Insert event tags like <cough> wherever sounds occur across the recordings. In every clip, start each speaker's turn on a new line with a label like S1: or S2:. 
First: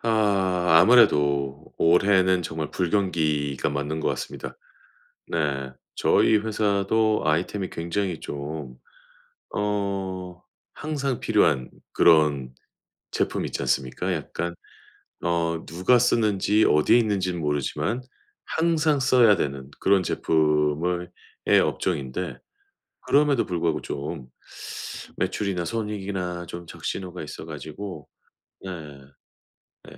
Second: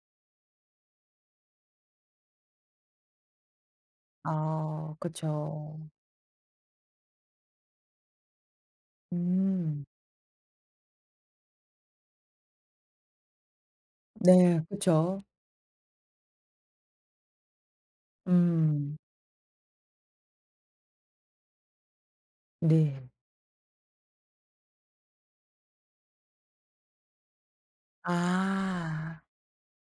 S1: 아. 아무래도 올해는 정말 불경기가 맞는 것 같습니다.
S2: 아
S1: 네.
S2: 그쵸.
S1: 저희 회사도 아이템이 굉장히 좀
S2: 음.
S1: 어 항상 필요한 그런 제품 있지 않습니까? 약간
S2: 네 그쵸.
S1: 어 누가 쓰는지 어디에 있는지는 모르지만
S2: 음.
S1: 항상 써야 되는 그런 제품을 의 업종인데
S2: 네.
S1: 그럼에도 불구하고 좀 매출이나 손익이나 좀 적신호가 있어 가지고 네.
S2: 아.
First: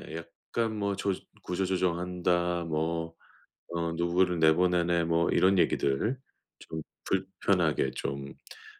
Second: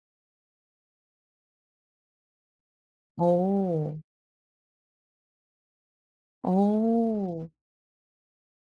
S1: 예 약간 뭐 조 "구조조정 한다." 뭐 어
S2: 어.
S1: 누구를 내보내네 뭐 이런 얘기들 좀
S2: 어.
S1: 불편하게 좀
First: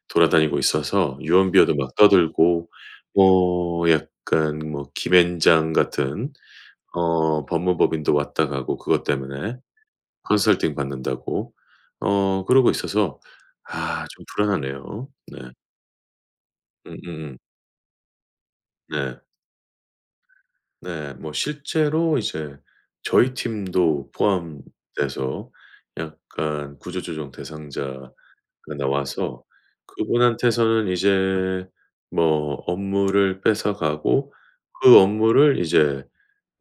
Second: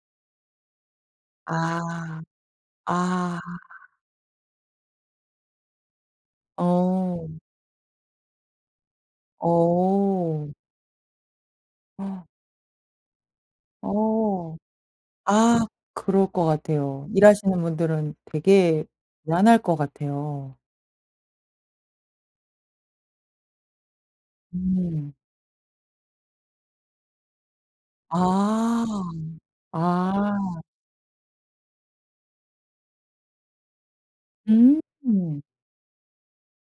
S1: 돌아다니고 있어서 유언비어도 막
S2: 아.
S1: 떠들고
S2: 아.
S1: 뭐 약간 뭐 김앤장 같은
S2: 어.
S1: 어 법무법인도 왔다 가고 그것 때문에
S2: 어.
S1: 컨설팅 받는다고.
S2: <gasps>
S1: 어 그러고 있어서 아 좀
S2: 어.
S1: 불안하네요. 네.
S2: 아. 그럴 것 같아요.
S1: 음음음.
S2: 일하시는 분들은 되게
S1: 네.
S2: 불안할 것 같아요.
S1: 네. 뭐 실제로 이제 저희 팀도
S2: 음.
S1: 포함돼서 약간 구조조정 대상자가
S2: 아.
S1: 나와서
S2: 아.
S1: 그분한테서는 이제 뭐 업무를 뺏어가고 그
S2: 음.
S1: 업무를 이제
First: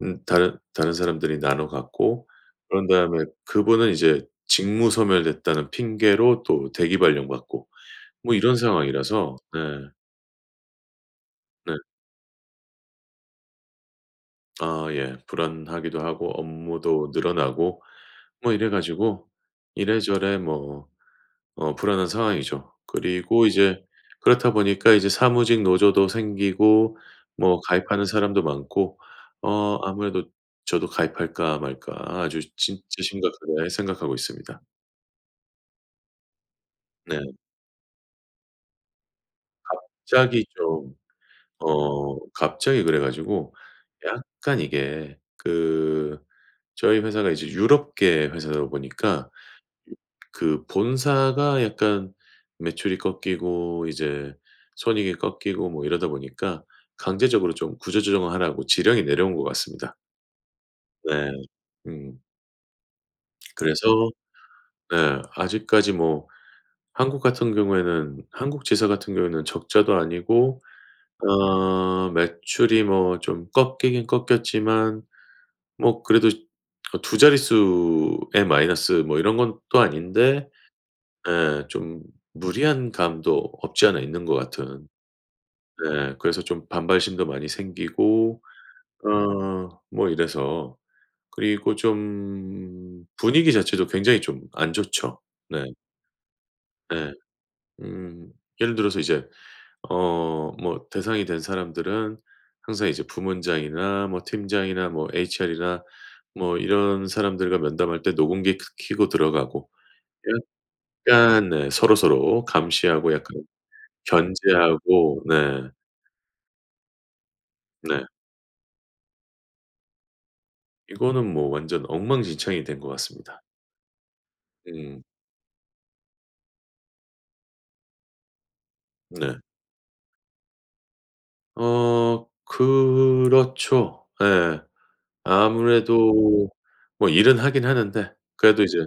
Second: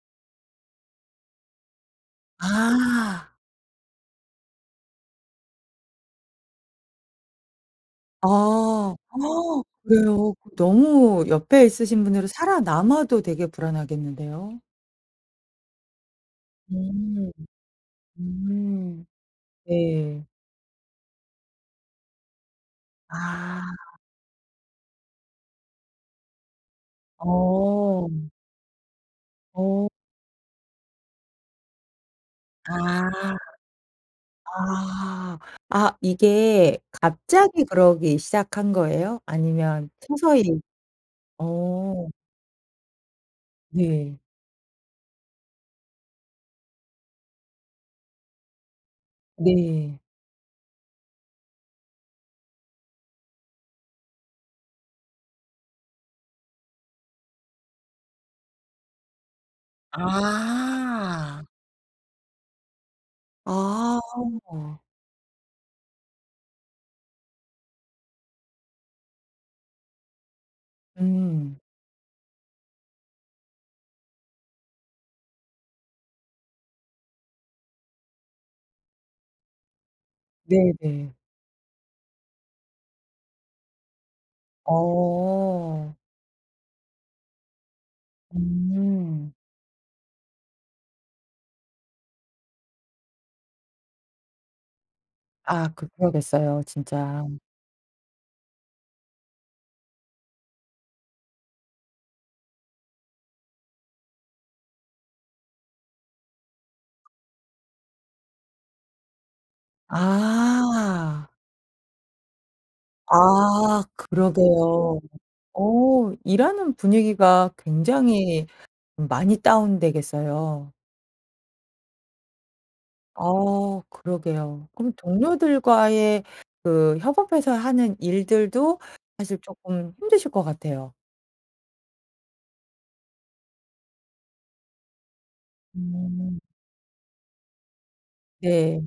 S1: 음 다른 다른 사람들이 나눠 갖고 그런 다음에
S2: 아.
S1: 그분은 이제 직무 소멸됐다는 핑계로 또 대기발령 받고 뭐 이런
S2: 아.
S1: 상황이라서. 네.
S2: <gasps> 그래요? 그 너무 옆에
S1: 네.
S2: 있으신 분들은 살아남아도 되게 불안하겠는데요.
S1: 아 예. 불안하기도 하고 업무도
S2: 음.
S1: 늘어나고 뭐 이래
S2: 음.
S1: 가지고
S2: 네.
S1: 이래저래 뭐 어 불안한 상황이죠. 그리고
S2: 아.
S1: 이제 그렇다 보니까 이제 사무직 노조도 생기고 뭐 가입하는
S2: 어.
S1: 사람도 많고 어
S2: 어.
S1: 아무래도 저도 가입할까 말까 아주 진짜
S2: 아.
S1: 심각하게 생각하고 있습니다.
S2: 아. 아 이게
S1: 네.
S2: 갑자기 그러기 시작한 거예요? 아니면
S1: 갑자기
S2: 서서히
S1: 좀
S2: 어.
S1: 어 갑자기 그래 가지고
S2: 네.
S1: 약간 이게 그 저희 회사가 이제 유럽계 회사다 보니까
S2: 네.
S1: 그 본사가 약간 매출이 꺾이고 이제 손익이 꺾이고 뭐 이러다 보니까 강제적으로 좀 구조조정을 하라고 지령이 내려온 것 같습니다. 네.
S2: 아.
S1: 음.
S2: 아.
S1: 그래서 네. 아직까지 뭐 한국 같은 경우에는 한국 지사 같은 경우에는 적자도 아니고
S2: 음.
S1: 아 매출이 뭐 좀 꺾이긴 꺾였지만 뭐 그래도 그 2 자릿수에 마이너스 뭐 이런 것도 아닌데
S2: 네 네.
S1: 예 좀 무리한 감도 없지 않아 있는 것 같은.
S2: 어.
S1: 네. 그래서 좀 반발심도 많이 생기고
S2: 음.
S1: 아 뭐 이래서 그리고 좀 분위기 자체도 굉장히 좀 안 좋죠. 네.
S2: 아 그러겠어요
S1: 네.
S2: 진짜.
S1: 음. 예를 들어서 이제 어 뭐 대상이 된 사람들은 항상 이제 부문장이나 뭐 팀장이나 뭐 HR이나 뭐 이런 사람들과 면담할 때 녹음기 크 켜고 들어가고
S2: 아.
S1: 약간 네 서로서로 감시하고 약간
S2: 아 그러게요.
S1: 견제하고 네.
S2: 어 일하는 분위기가
S1: 네.
S2: 굉장히 많이 다운되겠어요.
S1: 이거는 뭐 완전 엉망진창이 된 것 같습니다.
S2: 어 그러게요. 그럼
S1: 음.
S2: 동료들과의 그 협업해서 하는 일들도
S1: 네.
S2: 사실 쪼끔 힘드실 것 같아요.
S1: 어 그렇죠. 예.
S2: 음.
S1: 아무래도 뭐 일은 하긴 하는데 그래도 이제
S2: 네.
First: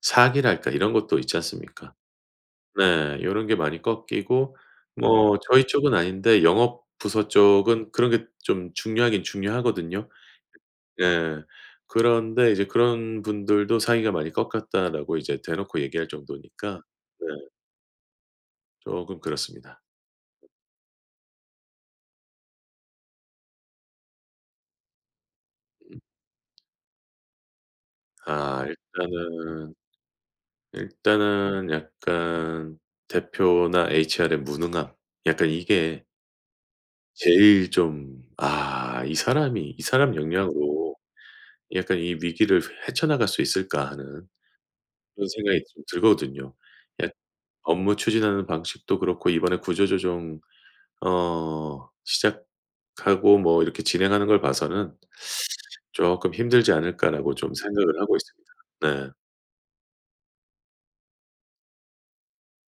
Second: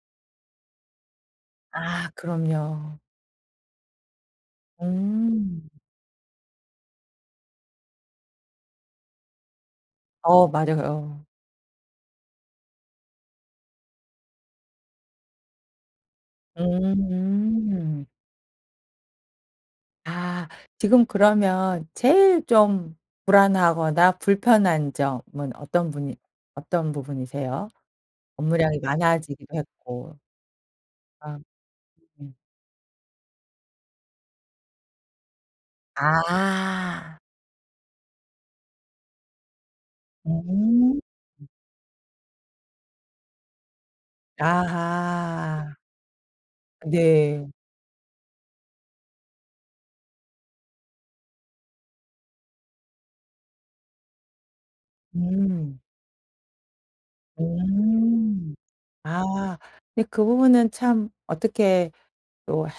S1: 사기랄까 이런 것도 있지 않습니까?
S2: 아 그럼요.
S1: 네. 요런 게 많이 꺾이고 뭐 저희
S2: 음.
S1: 쪽은 아닌데 영업 부서 쪽은 그런 게 좀 중요하긴 중요하거든요.
S2: 어 맞아요.
S1: 예. 그런데 이제 그런 분들도 "사기가 많이 꺾였다."라고 이제 대놓고 얘기할 정도니까 네.
S2: 음.
S1: 쪼금 그렇습니다.
S2: 아 지금 그러면 제일 좀 불안하거나 불편한 점은 어떤
S1: 음.
S2: 분이 어떤 부분이세요?
S1: 아
S2: 업무량이 많아지기도
S1: 일단은
S2: 했고 아.
S1: 일단은
S2: 음.
S1: 약간 대표나 HR의 무능함 약간 이게
S2: 아.
S1: 제일 좀 '아 이 사람이 이 사람 영향으로
S2: 음.
S1: 약간 이 위기를 헤쳐 나갈 수 있을까?' 하는 그런 생각이
S2: 아하.
S1: 좀 들거든요. 약
S2: 네.
S1: 업무 추진하는 방식도 그렇고 이번에 구조조정 어 시작하고 뭐 이렇게 진행하는 걸 봐서는
S2: 음.
S1: <sucks teeth> '쪼끔 힘들지 않을까?'라고 좀 생각을 하고 있습니다.
S2: 음.
S1: 네.
S2: 아 근데 그 부분은 참 어떻게 또 해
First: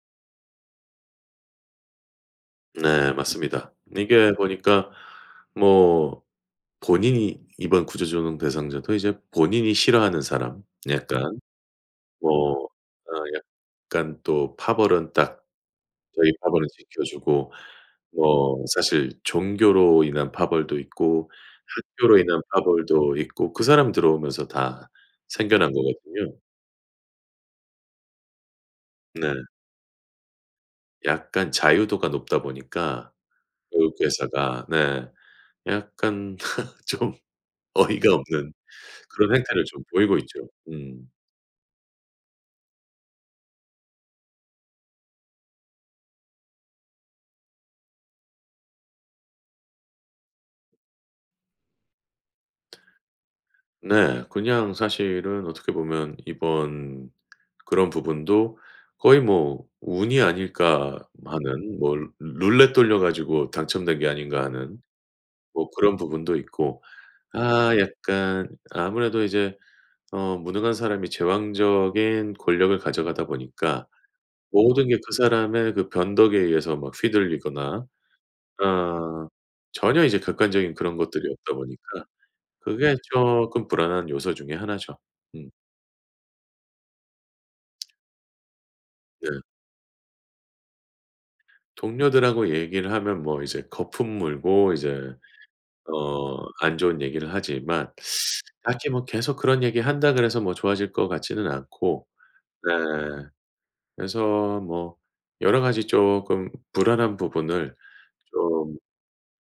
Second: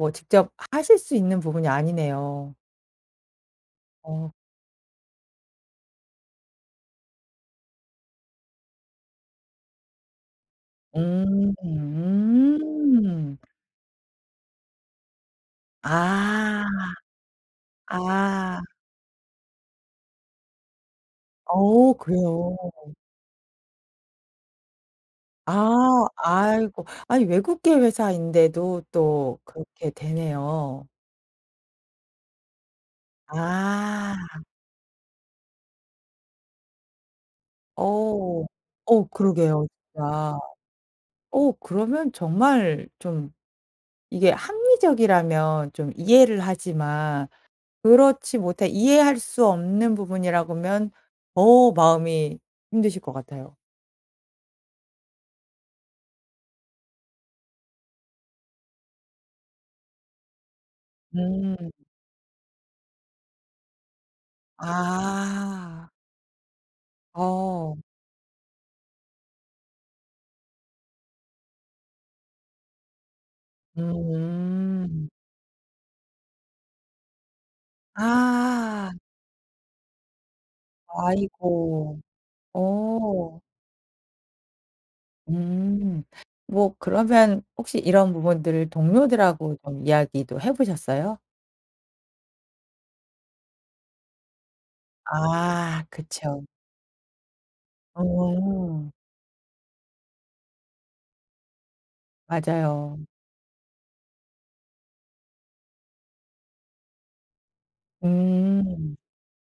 S2: 뭐 직접 하실 수 있는 부분이 아니네요.
S1: 네 맞습니다. 네 이게
S2: 어.
S1: 보니까 뭐 본인이 이번 구조조정 대상자도 이제 본인이 싫어하는 사람 약간
S2: 음.
S1: 뭐 어
S2: 음.
S1: 약간 또 파벌은 딱 자기
S2: 아.
S1: 파벌은 지켜 주고
S2: 아.
S1: 뭐 사실 종교로 인한 파벌도 있고
S2: 어
S1: 학교로 인한
S2: 그래요?
S1: 파벌도 있고 그 사람 들어오면서 다 생겨난
S2: 아.
S1: 거거든요.
S2: 아이고 아니 외국계 회사인데도 또
S1: 네.
S2: 그렇게 되네요.
S1: 약간 자유도가 높다 보니까 외국
S2: 아.
S1: 회사가 네 약간 <laughs> 좀 어이가
S2: 어.
S1: 없는
S2: 어
S1: 그런 행태를
S2: 그러게요
S1: 좀 보이고
S2: 진짜.
S1: 있죠. 음.
S2: 어 그러면 정말 좀 이게 합리적이라면 좀 이해를 하지만 그렇지 못해 이해할 수 없는 부분이라고면 더 마음이 힘드실 것 같아요.
S1: 네. 그냥 사실은 어떻게 보면 이번 그런 부분도 '거의 뭐 운이 아닐까?'
S2: 음.
S1: 마는 '뭐 루 룰렛 돌려 가지고 당첨된 게 아닌가?' 하는 뭐
S2: 아.
S1: 그런 부분도 있고 아
S2: 어.
S1: 약간 아무래도 이제 어 무능한 사람이 제왕적인 권력을 가져가다 보니까 모든 게
S2: 음.
S1: 그 사람의 그 변덕에 의해서 막 휘둘리거나
S2: 아.
S1: 어 전혀 이제 객관적인 그런 것들이 없다
S2: 아이고
S1: 보니까 그게
S2: 어.
S1: 쪼끔 불안한 요소 중에 1 죠. 음.
S2: 음. 뭐 그러면 혹시 이런 부분들을
S1: 네.
S2: 동료들하고 좀 이야기도 해 보셨어요?
S1: 동료들하고 얘기를 하면 뭐 이제 거품 물고 이제
S2: 아
S1: 어
S2: 그쵸.
S1: 안 좋은 얘기를 하지만 <sucks teeth> 딱히
S2: 어.
S1: 뭐 계속 그런 얘기 한다 그래서 뭐 좋아질 것 같지는 않고 네
S2: 맞아요.
S1: 그래서 뭐 여러 가지 쪼끔 불안한 부분을 좀
S2: 음.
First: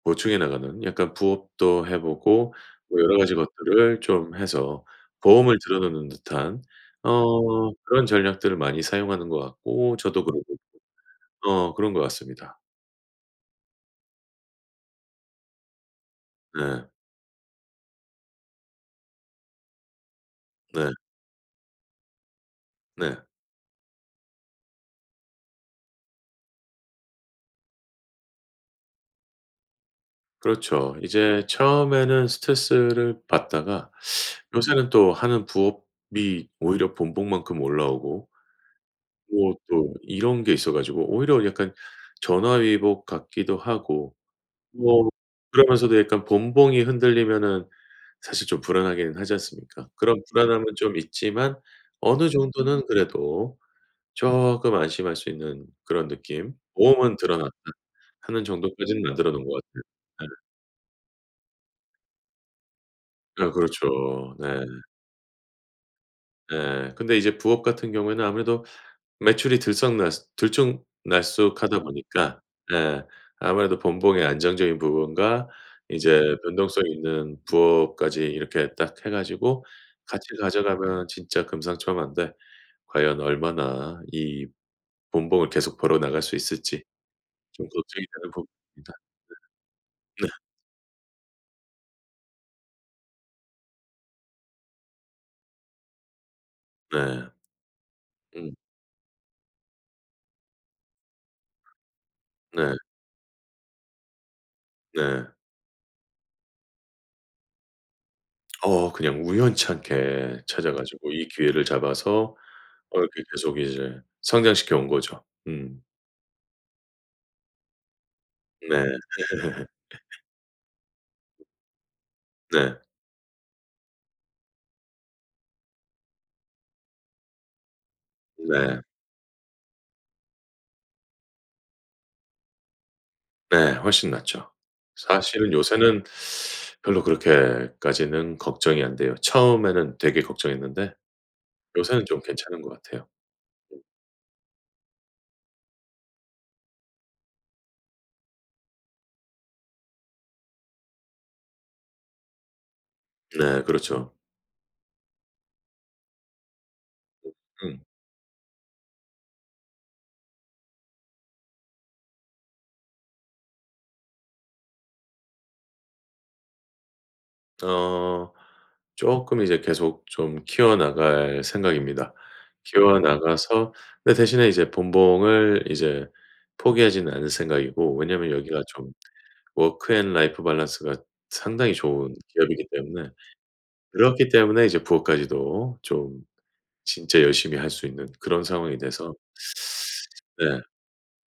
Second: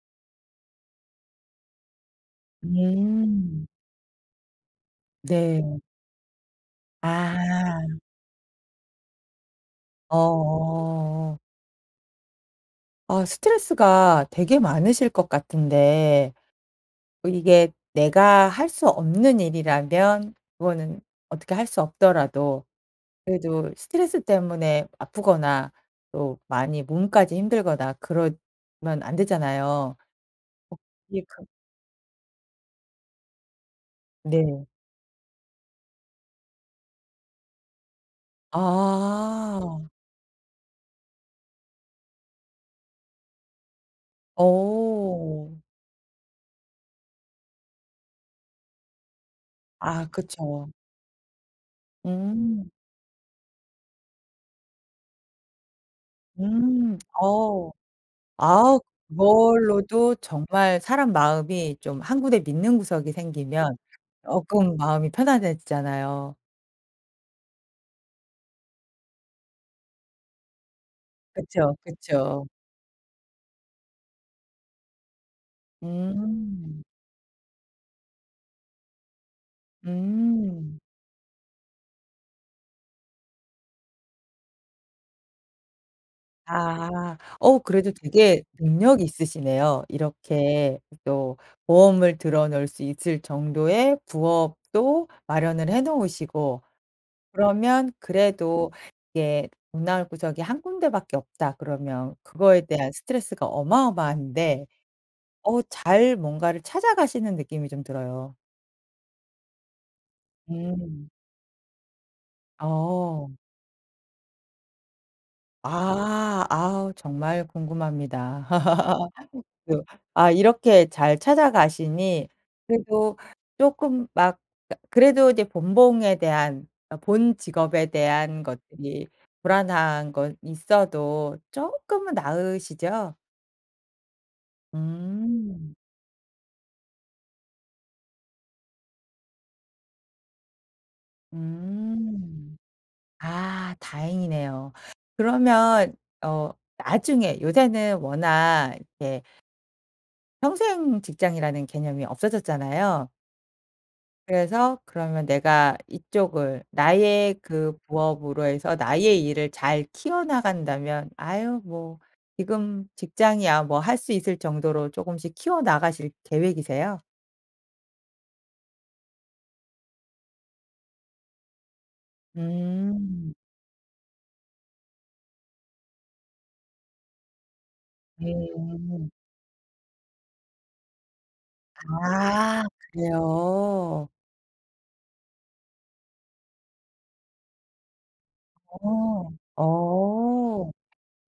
S1: 보충해 나가는 약간 부업도 해 보고 뭐 여러 가지
S2: 음.
S1: 것들을 좀 해서 보험을 들어
S2: 네.
S1: 놓는 듯한 어
S2: 아.
S1: 그런 전략들을 많이 사용하는 것 같고 저도 그러고
S2: 어.
S1: 있고 어 그런 것 같습니다.
S2: 아 스트레스가 되게 많으실 것 같은데
S1: 네.
S2: 이게 내가 할 수 없는 일이라면
S1: 네.
S2: 그거는 어떻게 할 수 없더라도
S1: 네.
S2: 그래도 스트레스 때문에 아프거나 또 많이 몸까지 힘들거나 그러면 안 되잖아요.
S1: 그렇죠. 이제
S2: <unintelligible>
S1: 처음에는 스트레스를 받다가 <sucks teeth>
S2: 네.
S1: 요새는 또 하는 부업이 오히려 본봉만큼 올라오고 뭐
S2: 아.
S1: 또 이런 게 있어 가지고 오히려 약간 전화위복 같기도 하고 뭐
S2: 어.
S1: 그러면서도 약간 본봉이 흔들리면은 사실 좀 불안하긴 하지 않습니까?
S2: 아
S1: 그런 불안함은
S2: 그쵸.
S1: 좀 있지만 어느
S2: 음.
S1: 정도는 그래도 쪼끔 안심할 수 있는 그런 느낌.
S2: 음.
S1: 보험은 들어놨다
S2: 어우.
S1: 하는
S2: 아
S1: 정도까지는 만들어 놓은 것 같아요.
S2: 그걸로도
S1: 네.
S2: 정말 사람 마음이 좀 한 군데 믿는 구석이
S1: 네
S2: 생기면
S1: 그렇죠. 네.
S2: 쪼끔 마음이 편안해지잖아요.
S1: 예. 근데 이제 부업 같은 경우에는 아무래도 매출이 들썩날쓰 들쭉날쭉
S2: 그쵸.
S1: 하다 보니까
S2: 그쵸.
S1: 예. 아무래도 본봉의 안정적인 부분과 이제
S2: 음.
S1: 변동성 있는 부업까지 이렇게 딱 해 가지고 같이
S2: 음.
S1: 가져가면 진짜 금상첨환데 과연 얼마나 이 본봉을 계속 벌어 나갈 수 있을지
S2: 아. 어
S1: 좀
S2: 그래도
S1: 걱정이 되는
S2: 되게
S1: 부분입니다.
S2: 능력 있으시네요.
S1: 네. 네.
S2: 이렇게 또 보험을 들어 놓을 수 있을 정도의 부업도 마련을 해 놓으시고
S1: 네.
S2: 그러면
S1: 음.
S2: 그래도 이게 돈 나올 구석이 한 군데밖에 없다 그러면 그거에
S1: 네.
S2: 대한 스트레스가 어마어마한데
S1: 네.
S2: 어 잘 뭔가를 찾아가시는 느낌이 좀 들어요.
S1: 어. 그냥 우연치 않게 찾아
S2: 음.
S1: 가지고 이 기회를 잡아서 어 이렇게
S2: 어.
S1: 계속 이제 성장시켜 온 거죠. 음.
S2: 아. 아우 정말 궁금합니다.
S1: 네.
S2: <laughs>
S1: <laughs>
S2: 그 아 이렇게 잘 찾아가시니
S1: 네.
S2: 그래도 쪼끔 막 그니까 그래도 이제 본봉에 대한 어 본 직업에 대한
S1: 네.
S2: 것들이 불안한 건 있어도 쪼끔은 나으시죠?
S1: 네. 훨씬 낫죠. 사실은
S2: 음.
S1: 요새는 별로 그렇게까지는 걱정이 안 돼요. 처음에는 되게 걱정했는데 요새는 좀
S2: 음.
S1: 괜찮은 것 같아요.
S2: 아
S1: 음.
S2: 다행이네요. 그러면 어 나중에 요새는 워낙 이렇게 평생 직장이라는 개념이 없어졌잖아요.
S1: 네 그렇죠.
S2: 그래서 그러면 내가 이쪽을
S1: 으
S2: 나의 그
S1: 음.
S2: 부업으로 해서 나의 일을 잘 키워 나간다면 "아유 뭐 지금 직장이야 뭐." 할 수 있을 정도로 쪼금씩 키워 나가실 계획이세요?
S1: 어. 쪼끔 이제 계속 좀 키워 나갈 생각입니다. 키워
S2: 음.
S1: 나가서 근데 대신에 이제 본봉을 이제 포기하지는 않을 생각이고 왜냐하면 여기가 좀
S2: 음.
S1: 워크 앤 라이프 밸런스가 상당히 좋은
S2: 아
S1: 기업이기 때문에
S2: 그래요?
S1: 그렇기 때문에 이제 부업까지도 좀 진짜 열심히 할 수 있는 그런 상황이 돼서
S2: 어.
S1: 네.
S2: 어.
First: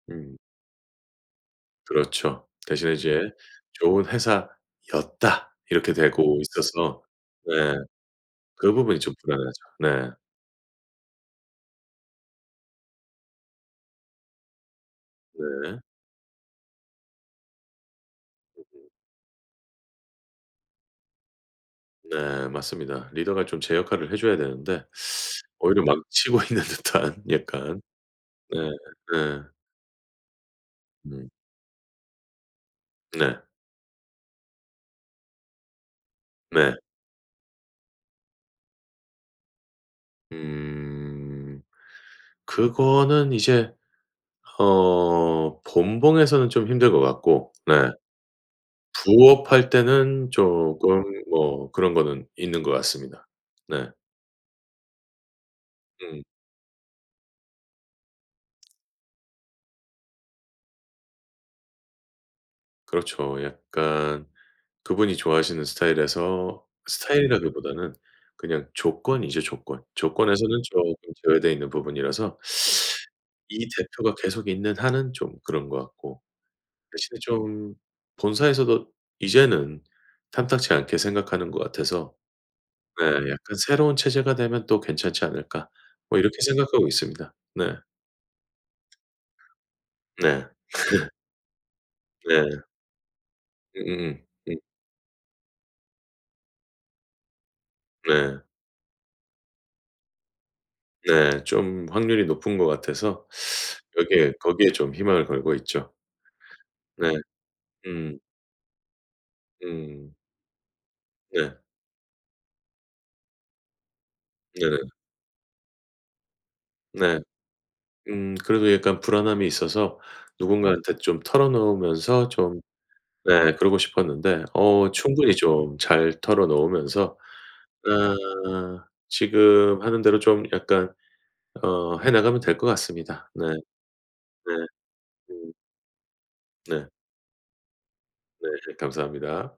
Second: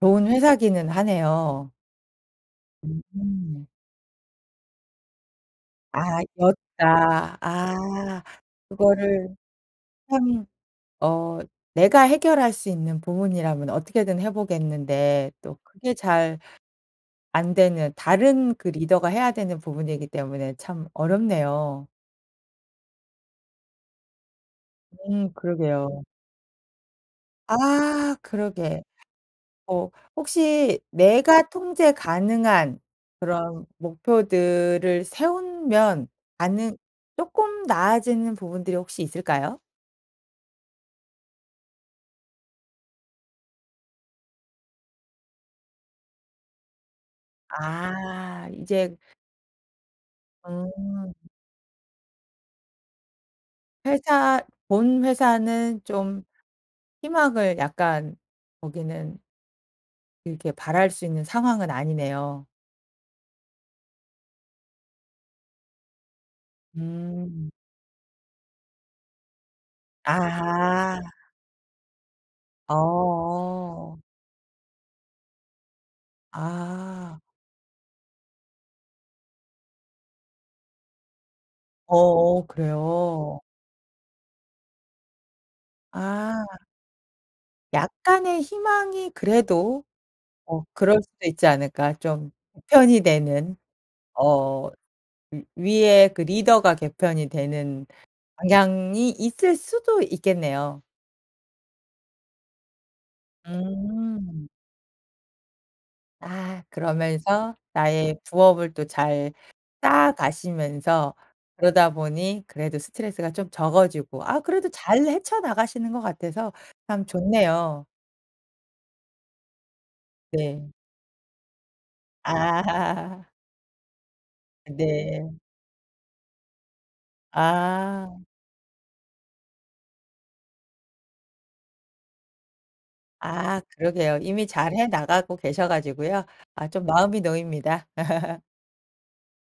S2: 좋은
S1: 음.
S2: 회사기는 하네요.
S1: 그렇죠. 대신에 이제
S2: 음.
S1: 좋은 회사였다. 이렇게
S2: 아
S1: 되고 있어서
S2: 였다.
S1: 네.
S2: 아.
S1: 그 부분이 좀
S2: 그거를
S1: 불안하죠. 네.
S2: 참 어 내가 해결할 수 있는 부분이라면 어떻게든 해 보겠는데 또
S1: 네.
S2: 그게 잘 안되는 다른 그
S1: 그쵸.
S2: 리더가 해야 되는 부분이기 때문에 참 어렵네요.
S1: 네. 맞습니다. 리더가 좀 제 역할을 해줘야 되는데
S2: 음
S1: <sucks teeth> 오히려
S2: 그러게요.
S1: 망치고 있는 듯한 약간.
S2: 아
S1: 네.
S2: 그러게.
S1: 네.
S2: 어 혹시
S1: 네.
S2: 내가 통제 가능한
S1: 네.
S2: 그런 목표들을 세우면
S1: 네.
S2: 가능 쪼끔 나아지는 부분들이 혹시 있을까요?
S1: 그 그거는 이제 어 본봉에서는 좀 힘들 것 같고 네
S2: 아 이제
S1: 부업할 때는 쪼금
S2: 음.
S1: 뭐 그런 거는 있는 것 같습니다. 네.
S2: 회사 본 회사는
S1: 음.
S2: 좀 희망을 약간 거기는 이렇게 바랄 수 있는 상황은 아니네요.
S1: 그렇죠. 약간 그분이 좋아하시는 스타일에서
S2: 음.
S1: 스타일이라기보다는 그냥 조건이죠 조건, 조건에서는 쪼끔
S2: 아하.
S1: 제외되어 있는 부분이라서 <sucks teeth> 이
S2: 어어.
S1: 대표가 계속 있는 한은 좀 그런 거 같고 대신에
S2: 아.
S1: 좀 본사에서도 이제는 탐탁치 않게 생각하는 것 같아서
S2: 어어
S1: 네
S2: 그래요?
S1: '약간 새로운 체제가 되면 또 괜찮지 않을까?' 뭐 이렇게
S2: 아.
S1: 생각하고 있습니다. 네.
S2: 약간의 희망이 그래도
S1: 네.
S2: '어 그럴
S1: <laughs>
S2: 수도 있지 않을까 좀
S1: 네.
S2: 개편이 되는?
S1: 음음음 음.
S2: 어 위 위에 그 리더가 개편이 되는
S1: 네.
S2: 방향이 있을 수도 있겠네요.
S1: 네. 좀 확률이 높은 것 같아서 <sucks teeth> 여기에
S2: 음.
S1: 거기에 좀 희망을 걸고 있죠.
S2: 아.
S1: 네.
S2: 그러면서 나의
S1: 음.
S2: 부업을 또 잘 쌓아
S1: 음.
S2: 가시면서
S1: 네.
S2: 그러다 보니 그래도 스트레스가 좀 적어지고 아 그래도
S1: 네네.
S2: 잘 헤쳐 나가시는 것 같아서 참
S1: 네.
S2: 좋네요.
S1: 음 그래도 약간 불안함이 있어서
S2: 네.
S1: 누군가한테 좀 털어 놓으면서 좀
S2: 아. <laughs>
S1: 네 그러고 싶었는데 어
S2: 네.
S1: 충분히 좀 잘 털어 놓으면서
S2: 아.
S1: 아 지금 하는 대로 좀 약간 어 해 나가면 될 것 같습니다. 네.
S2: 아 그러게요. 이미
S1: 네.
S2: 잘 해 나가고
S1: 음.
S2: 계셔 가지고요. 아
S1: 네.
S2: 좀 마음이 놓입니다. <laughs>
S1: 네. 그 감사합니다.